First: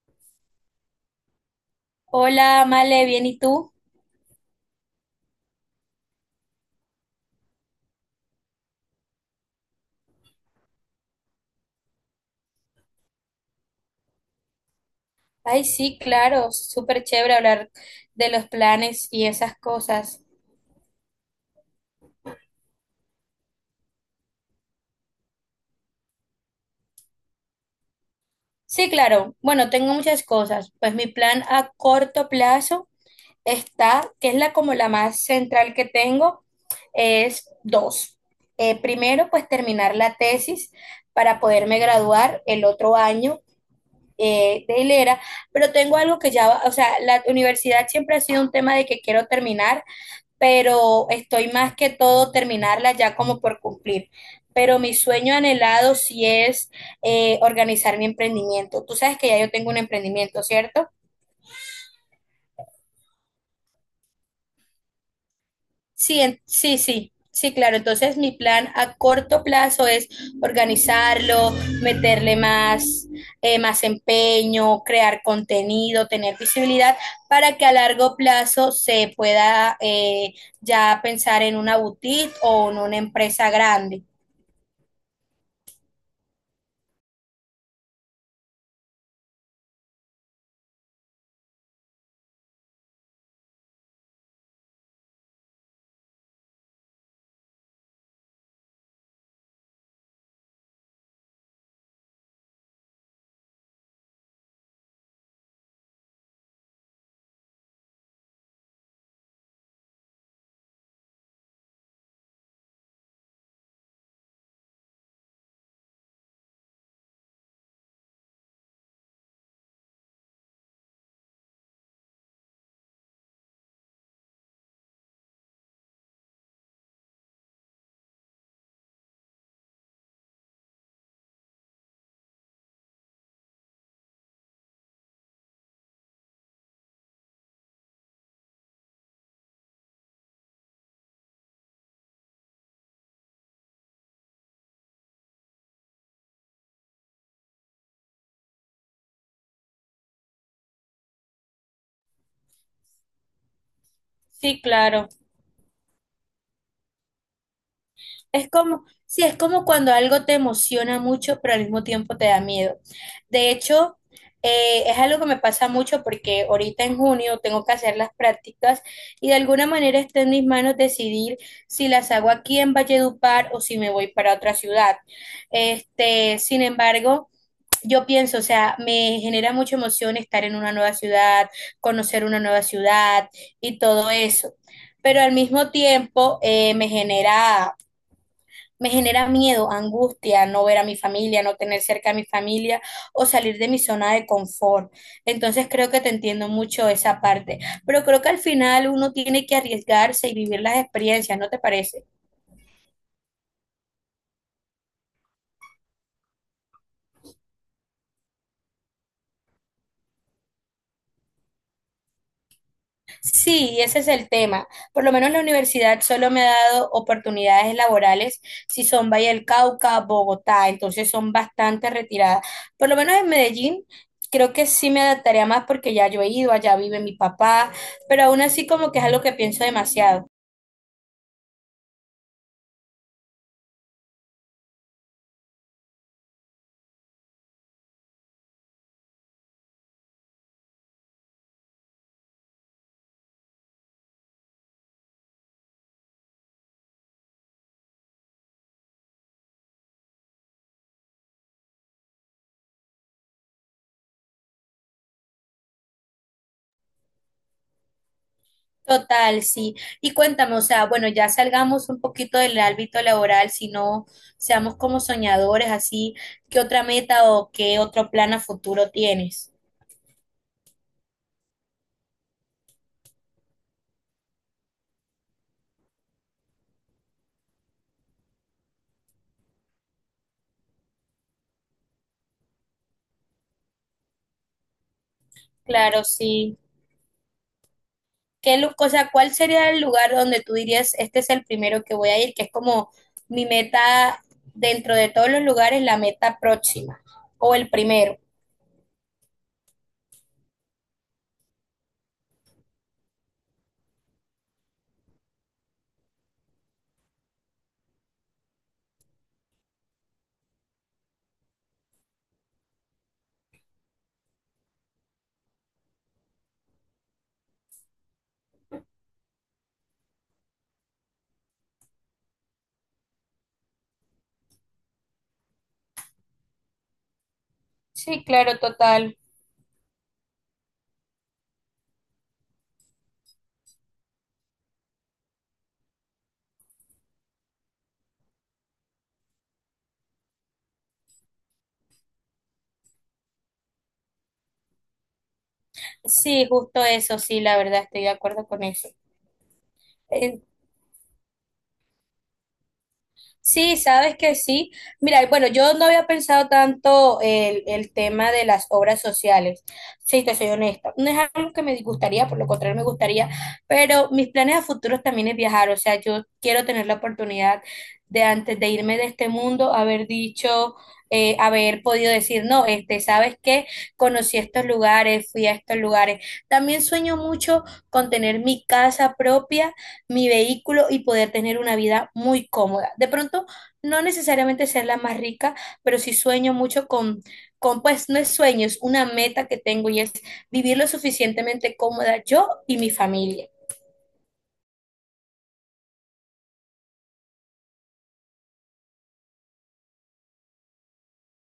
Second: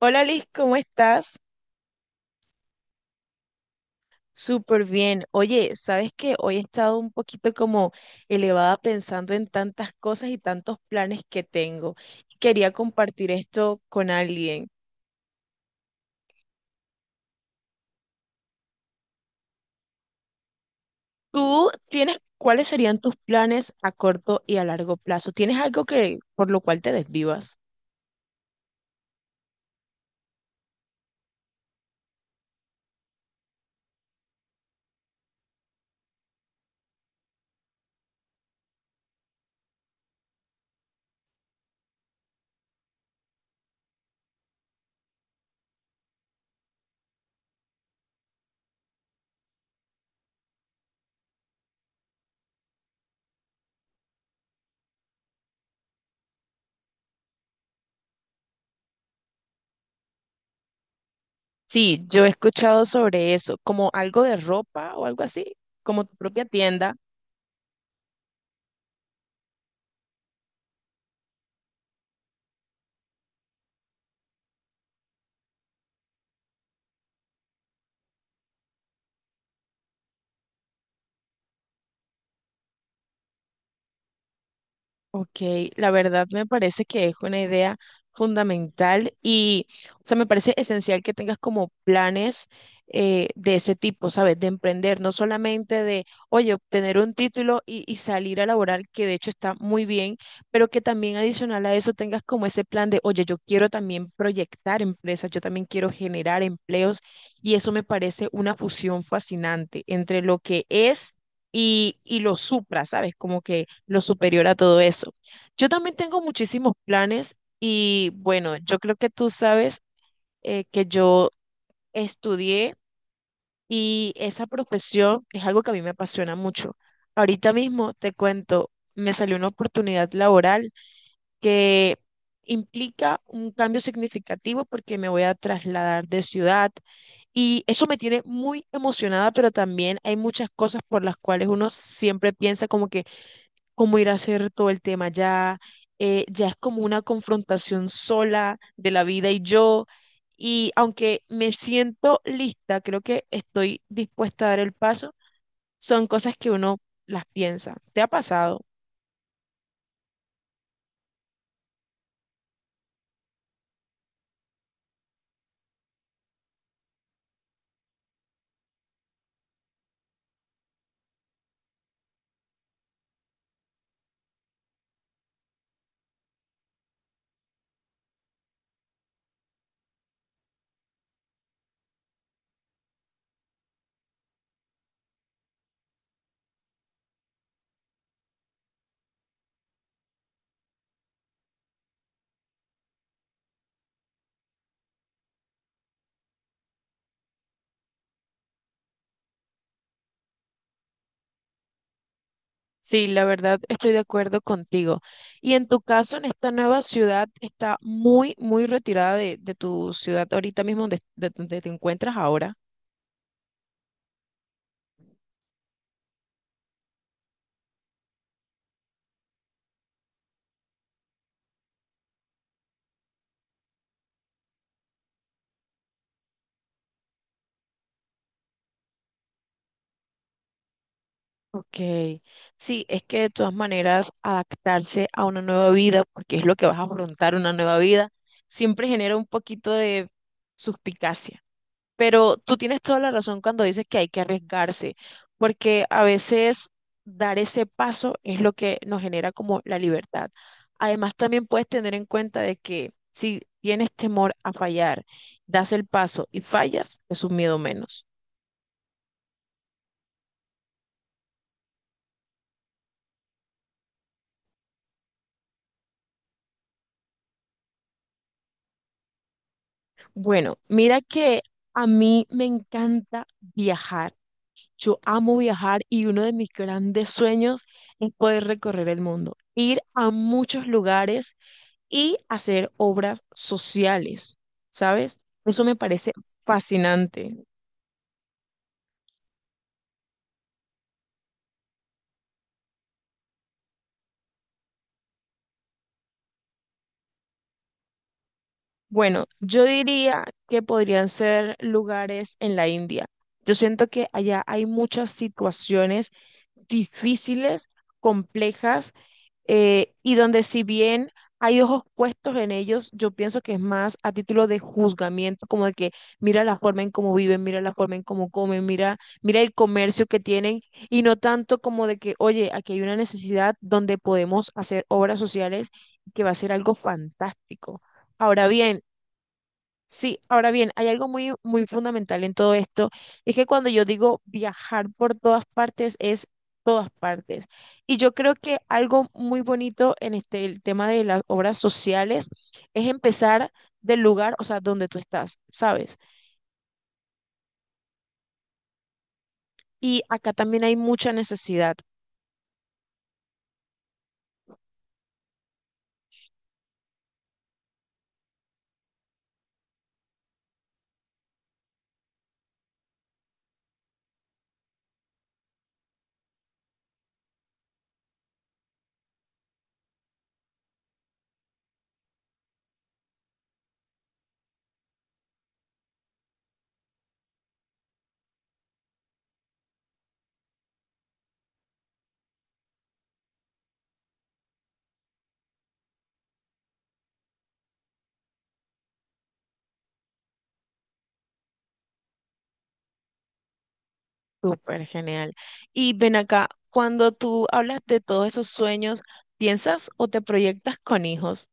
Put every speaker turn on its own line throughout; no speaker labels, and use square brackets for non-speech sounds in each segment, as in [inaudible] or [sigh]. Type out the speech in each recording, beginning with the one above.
Hola Liz, ¿cómo estás?
Hola, Male, ¿bien y tú?
Súper bien. Oye, ¿sabes qué? Hoy he estado un poquito como elevada pensando en tantas cosas y tantos planes que tengo. Quería compartir esto con alguien.
Ay, sí, claro, súper chévere hablar de los planes y esas cosas.
¿Tú tienes cuáles serían tus planes a corto y a largo plazo? ¿Tienes algo que por lo cual te desvivas?
Sí, claro, bueno, tengo muchas cosas. Pues mi plan a corto plazo está, que es la como la más central que tengo, es dos. Primero, pues terminar la tesis para poderme graduar el otro año de hilera, pero tengo algo que ya, o sea, la universidad siempre ha sido un tema de que quiero terminar pero estoy más que todo terminarla ya como por cumplir. Pero mi sueño anhelado sí es organizar mi emprendimiento. Tú sabes que ya yo tengo un emprendimiento, ¿cierto?
Sí, yo he escuchado sobre eso, como algo de ropa o algo así, como tu
Sí,
propia
sí,
tienda.
sí, claro. Entonces mi plan a corto plazo es organizarlo, meterle más, más empeño, crear contenido, tener visibilidad para que a largo plazo se pueda ya pensar en una boutique o en una empresa grande.
Ok, la verdad me parece que es una idea fundamental y, o sea, me parece esencial que tengas como planes de ese tipo, ¿sabes? De emprender, no solamente de, oye, obtener un título y salir a laborar, que de hecho está muy bien, pero que también adicional a eso tengas como ese plan de, oye, yo quiero también proyectar empresas, yo también quiero generar empleos y eso me parece una fusión fascinante entre lo que es y lo supra, ¿sabes? Como que lo superior a todo eso. Yo también tengo muchísimos planes y bueno, yo creo que tú sabes que yo estudié y esa profesión es algo que a mí me apasiona mucho. Ahorita mismo te cuento, me salió una oportunidad laboral que implica un cambio significativo porque me voy a trasladar de ciudad. Y eso me tiene muy emocionada, pero también hay muchas cosas por las cuales uno siempre piensa como que cómo ir a hacer todo el tema ya, ya es como una confrontación sola de la vida y yo, y aunque me siento lista, creo que estoy dispuesta a dar
Sí,
el
claro.
paso, son cosas que uno las piensa. ¿Te ha
Es
pasado?
como, sí, es como cuando algo te emociona mucho, pero al mismo tiempo te da miedo. De hecho, es algo que me pasa mucho porque ahorita en junio tengo que hacer las prácticas y de alguna manera está en mis manos decidir si las hago aquí en Valledupar o si me voy para otra ciudad. Este, sin embargo, yo pienso, o sea, me genera mucha emoción estar en una nueva ciudad, conocer una nueva ciudad y todo eso. Pero al mismo tiempo me genera miedo, angustia, no ver a mi familia, no tener cerca a mi familia o salir de mi zona de confort. Entonces creo que te entiendo mucho esa parte. Pero creo que al final uno tiene que arriesgarse y vivir las experiencias, ¿no te parece?
Sí, la verdad estoy de acuerdo contigo. Y en tu caso, en esta nueva ciudad, está muy, muy retirada de tu ciudad ahorita mismo donde, de donde te encuentras ahora.
Sí, ese es el tema. Por lo menos la universidad solo me ha dado oportunidades laborales si son Valle del Cauca, Bogotá, entonces son bastante retiradas. Por lo menos en Medellín creo que sí me adaptaría más porque ya yo he ido, allá vive mi papá, pero aún así como que es algo que pienso demasiado.
Ok, sí, es que de todas maneras adaptarse a una nueva vida, porque es lo que vas a afrontar, una nueva vida, siempre genera un poquito de suspicacia. Pero tú tienes toda la razón cuando dices que hay que arriesgarse, porque a veces dar ese paso es lo que nos genera como la libertad. Además, también puedes tener en cuenta de que si tienes temor a fallar, das el paso y fallas, es un miedo menos.
Total, sí. Y cuéntame, o sea, bueno, ya salgamos un poquito del ámbito laboral, si no seamos como soñadores, así, ¿qué otra meta o qué otro plan a futuro tienes?
Bueno, mira que a mí me encanta viajar. Yo amo viajar y uno de mis grandes sueños es poder recorrer el mundo, ir a muchos lugares y hacer obras sociales, ¿sabes? Eso me
Claro,
parece
sí.
fascinante.
¿Qué, o sea, cuál sería el lugar donde tú dirías, este es el primero que voy a ir, que es como mi meta dentro de todos los lugares, la meta próxima o el primero?
Bueno, yo diría que podrían ser lugares en la India. Yo siento que allá hay muchas situaciones difíciles, complejas y donde si bien hay ojos puestos en ellos, yo pienso que es más a título de juzgamiento, como de que mira la forma en cómo viven, mira la forma en cómo comen, mira, mira el comercio que tienen, y no tanto como de que, oye, aquí hay una necesidad donde podemos hacer obras sociales que va a ser algo fantástico.
Sí,
Ahora
claro,
bien,
total.
sí, ahora bien, hay algo muy, muy fundamental en todo esto, es que cuando yo digo viajar por todas partes, es todas partes. Y yo creo que algo muy bonito en este, el tema de las obras sociales es empezar del lugar, o sea, donde tú estás, ¿sabes?
Sí, justo eso, sí, la verdad, estoy de acuerdo con eso.
Y acá
Eh,
también hay mucha necesidad,
Sí, sabes que sí. Mira, y bueno, yo no había pensado tanto el tema de las obras sociales. Sí, te soy honesta. No es algo que me disgustaría, por lo contrario me gustaría, pero mis planes a futuros también es viajar. O sea, yo quiero tener la oportunidad de antes de irme de este mundo, haber dicho, haber podido decir, no, este, ¿sabes qué? Conocí estos lugares, fui a estos lugares. También sueño mucho con tener mi casa propia, mi vehículo y poder tener una vida muy cómoda. De pronto, no necesariamente ser la más rica, pero sí sueño mucho con, pues no es sueño, es una meta que tengo y es vivir lo suficientemente cómoda yo y mi familia.
súper genial. Y ven acá, cuando tú hablas de todos esos sueños, ¿piensas o te proyectas con hijos?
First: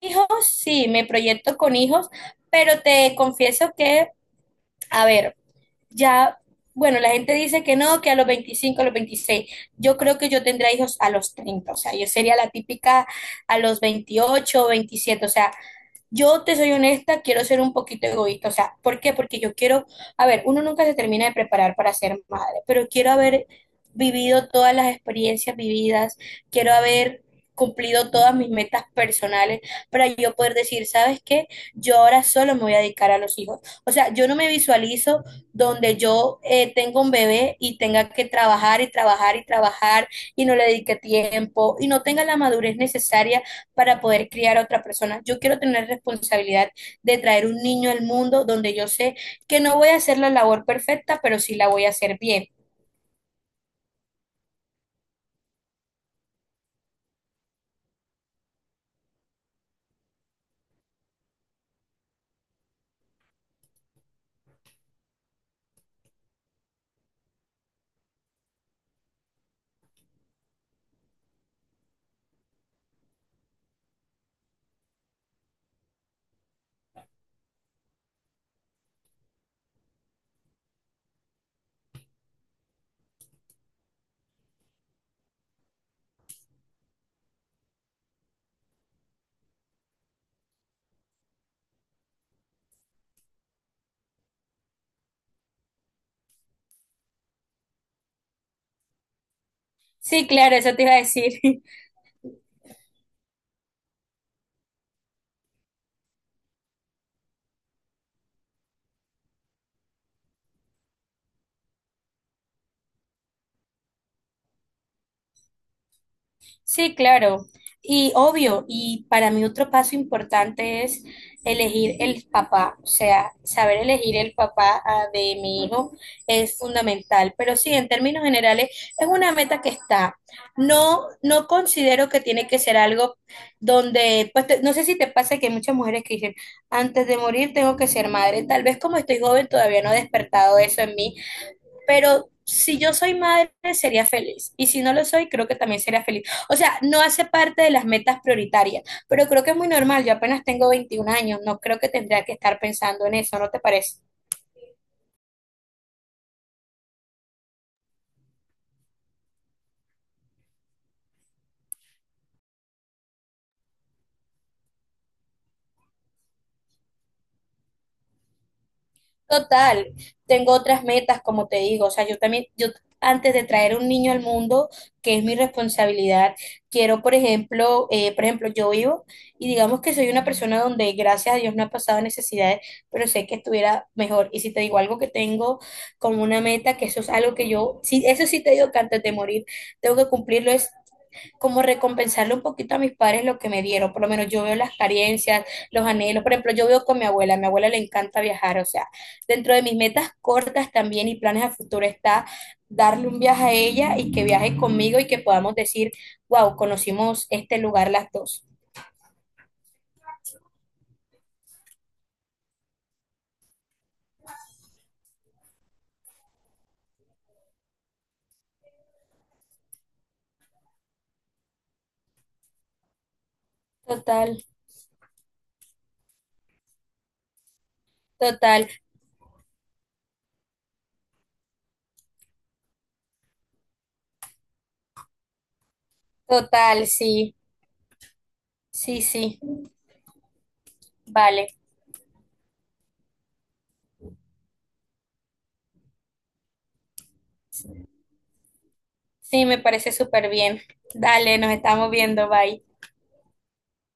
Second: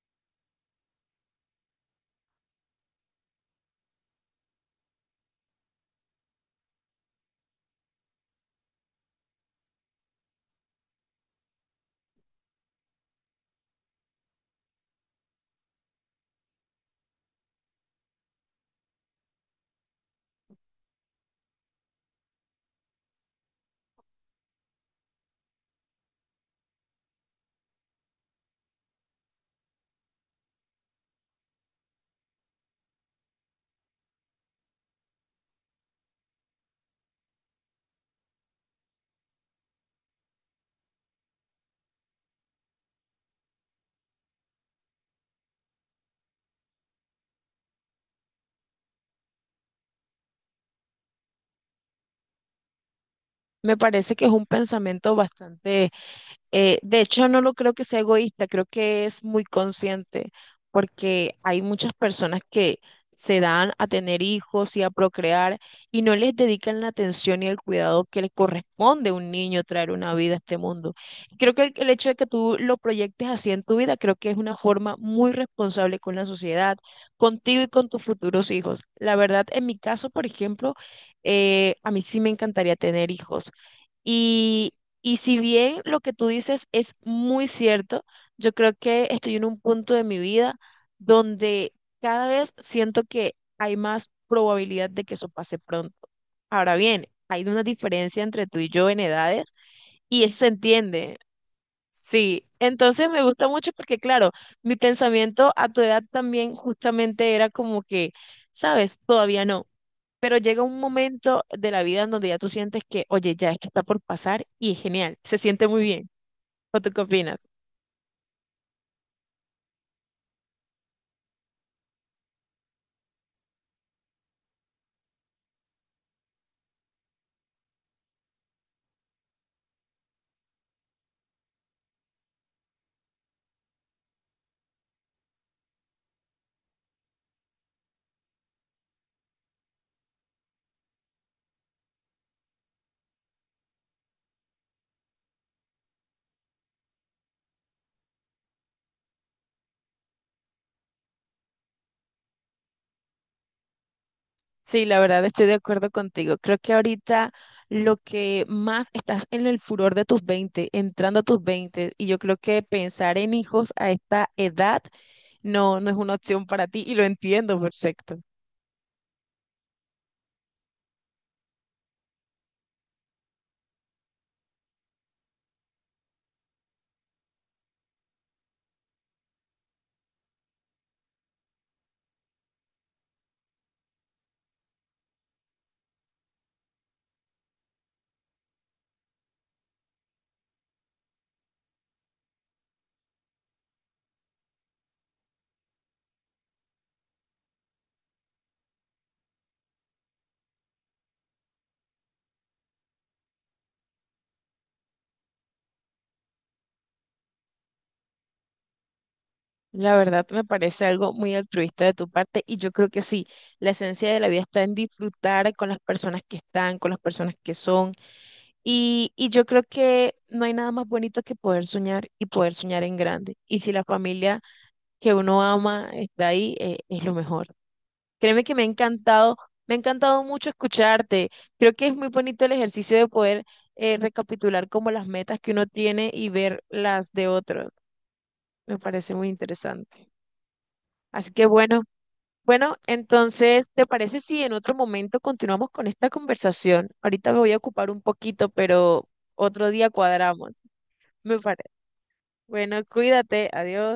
Hijos, sí, me proyecto con hijos, pero te confieso que, a ver, ya, bueno, la gente dice que no, que a los 25, a los 26. Yo creo que yo tendría hijos a los 30, o sea, yo sería la típica a los 28, 27, o sea, yo te soy honesta, quiero ser un poquito egoísta. O sea, ¿por qué? Porque yo quiero, a ver, uno nunca se termina de preparar para ser madre, pero quiero haber vivido todas las experiencias vividas, quiero haber cumplido todas mis metas personales para yo poder decir, ¿sabes qué? Yo ahora solo me voy a dedicar a los hijos. O sea, yo no me visualizo donde yo tengo un bebé y tenga que trabajar y trabajar y trabajar y no le dedique tiempo y no tenga la madurez necesaria para poder criar a otra persona. Yo quiero tener responsabilidad de traer un niño al mundo donde yo sé que no voy a hacer la labor perfecta, pero sí la voy a hacer bien.
Me parece que es un pensamiento bastante. De hecho, no lo creo que sea egoísta, creo que es muy consciente, porque hay muchas personas que se dan a tener hijos y a procrear y no les dedican la atención y el cuidado que le corresponde a un niño traer una vida a este mundo. Y creo que el hecho de que tú lo proyectes así en tu vida, creo que es una forma muy responsable con la sociedad, contigo y con tus futuros hijos. La verdad, en mi caso, por ejemplo, a mí sí me encantaría tener hijos. Y, y si bien lo que tú dices es muy cierto, yo creo que estoy en un punto de mi vida donde cada vez siento que hay más probabilidad de que eso pase pronto. Ahora bien, hay una diferencia entre tú y yo en edades y
Sí,
eso se
claro, eso te iba a
entiende.
decir. [laughs]
Sí, entonces me gusta mucho porque, claro, mi pensamiento a tu edad también justamente era como que, sabes, todavía no. Pero llega un momento de la vida en donde ya tú sientes que, oye, ya esto está por pasar y es genial, se siente muy bien. ¿O tú
Sí,
qué
claro.
opinas?
Y obvio, y para mí otro paso importante es elegir el papá, o sea, saber elegir el papá ah, de mi hijo es fundamental. Pero sí, en términos generales, es una meta que está. No, no considero que tiene que ser algo donde, pues no sé si te pasa que hay muchas mujeres que dicen, antes de morir tengo que ser madre. Tal vez como estoy joven todavía no he despertado eso en mí pero si yo soy madre, sería feliz. Y si no lo soy, creo que también sería feliz. O sea, no hace parte de las metas prioritarias, pero creo que es muy normal. Yo apenas tengo 21 años, no creo que tendría que estar pensando en eso, ¿no te parece?
Sí, la verdad estoy de acuerdo contigo. Creo que ahorita lo que más estás en el furor de tus 20 entrando a tus 20 y yo creo que pensar en hijos a esta edad no, no es una opción para ti y lo entiendo perfecto.
Total, tengo otras metas, como te digo, o sea, yo también, yo antes de traer un niño al mundo, que es mi responsabilidad, quiero, por ejemplo, yo vivo y digamos que soy una persona donde gracias a Dios no ha pasado necesidades, pero sé que estuviera mejor. Y si te digo algo que tengo como una meta, que eso es algo que yo, sí, eso sí te digo que antes de morir tengo que cumplirlo, es como recompensarle un poquito a mis padres lo que me dieron. Por lo menos yo veo las carencias, los anhelos. Por ejemplo, yo veo con mi abuela, a mi abuela le encanta viajar. O sea, dentro de mis metas cortas también y planes a futuro está darle un viaje a ella y que viaje conmigo y que podamos decir, wow, conocimos este lugar las dos.
La verdad me parece algo muy altruista de tu parte y yo creo que sí, la esencia de la vida está en disfrutar con las personas que están, con las personas que son. Y yo creo que no hay nada más bonito que poder soñar y poder soñar en grande. Y si la
Total,
familia que uno ama está ahí, es lo mejor. Créeme que
total,
me ha encantado mucho escucharte. Creo que es muy bonito el ejercicio de poder, recapitular como las metas que uno tiene y ver
total,
las de
sí,
otros. Me
sí,
parece muy
sí.
interesante. Así que
Vale,
bueno, bueno, entonces, ¿te parece si en otro momento continuamos con esta conversación? Ahorita me voy a ocupar un poquito, pero
sí, me
otro día
parece súper
cuadramos.
bien. Dale,
Me
nos
parece.
estamos viendo, bye.
Bueno, cuídate, adiós.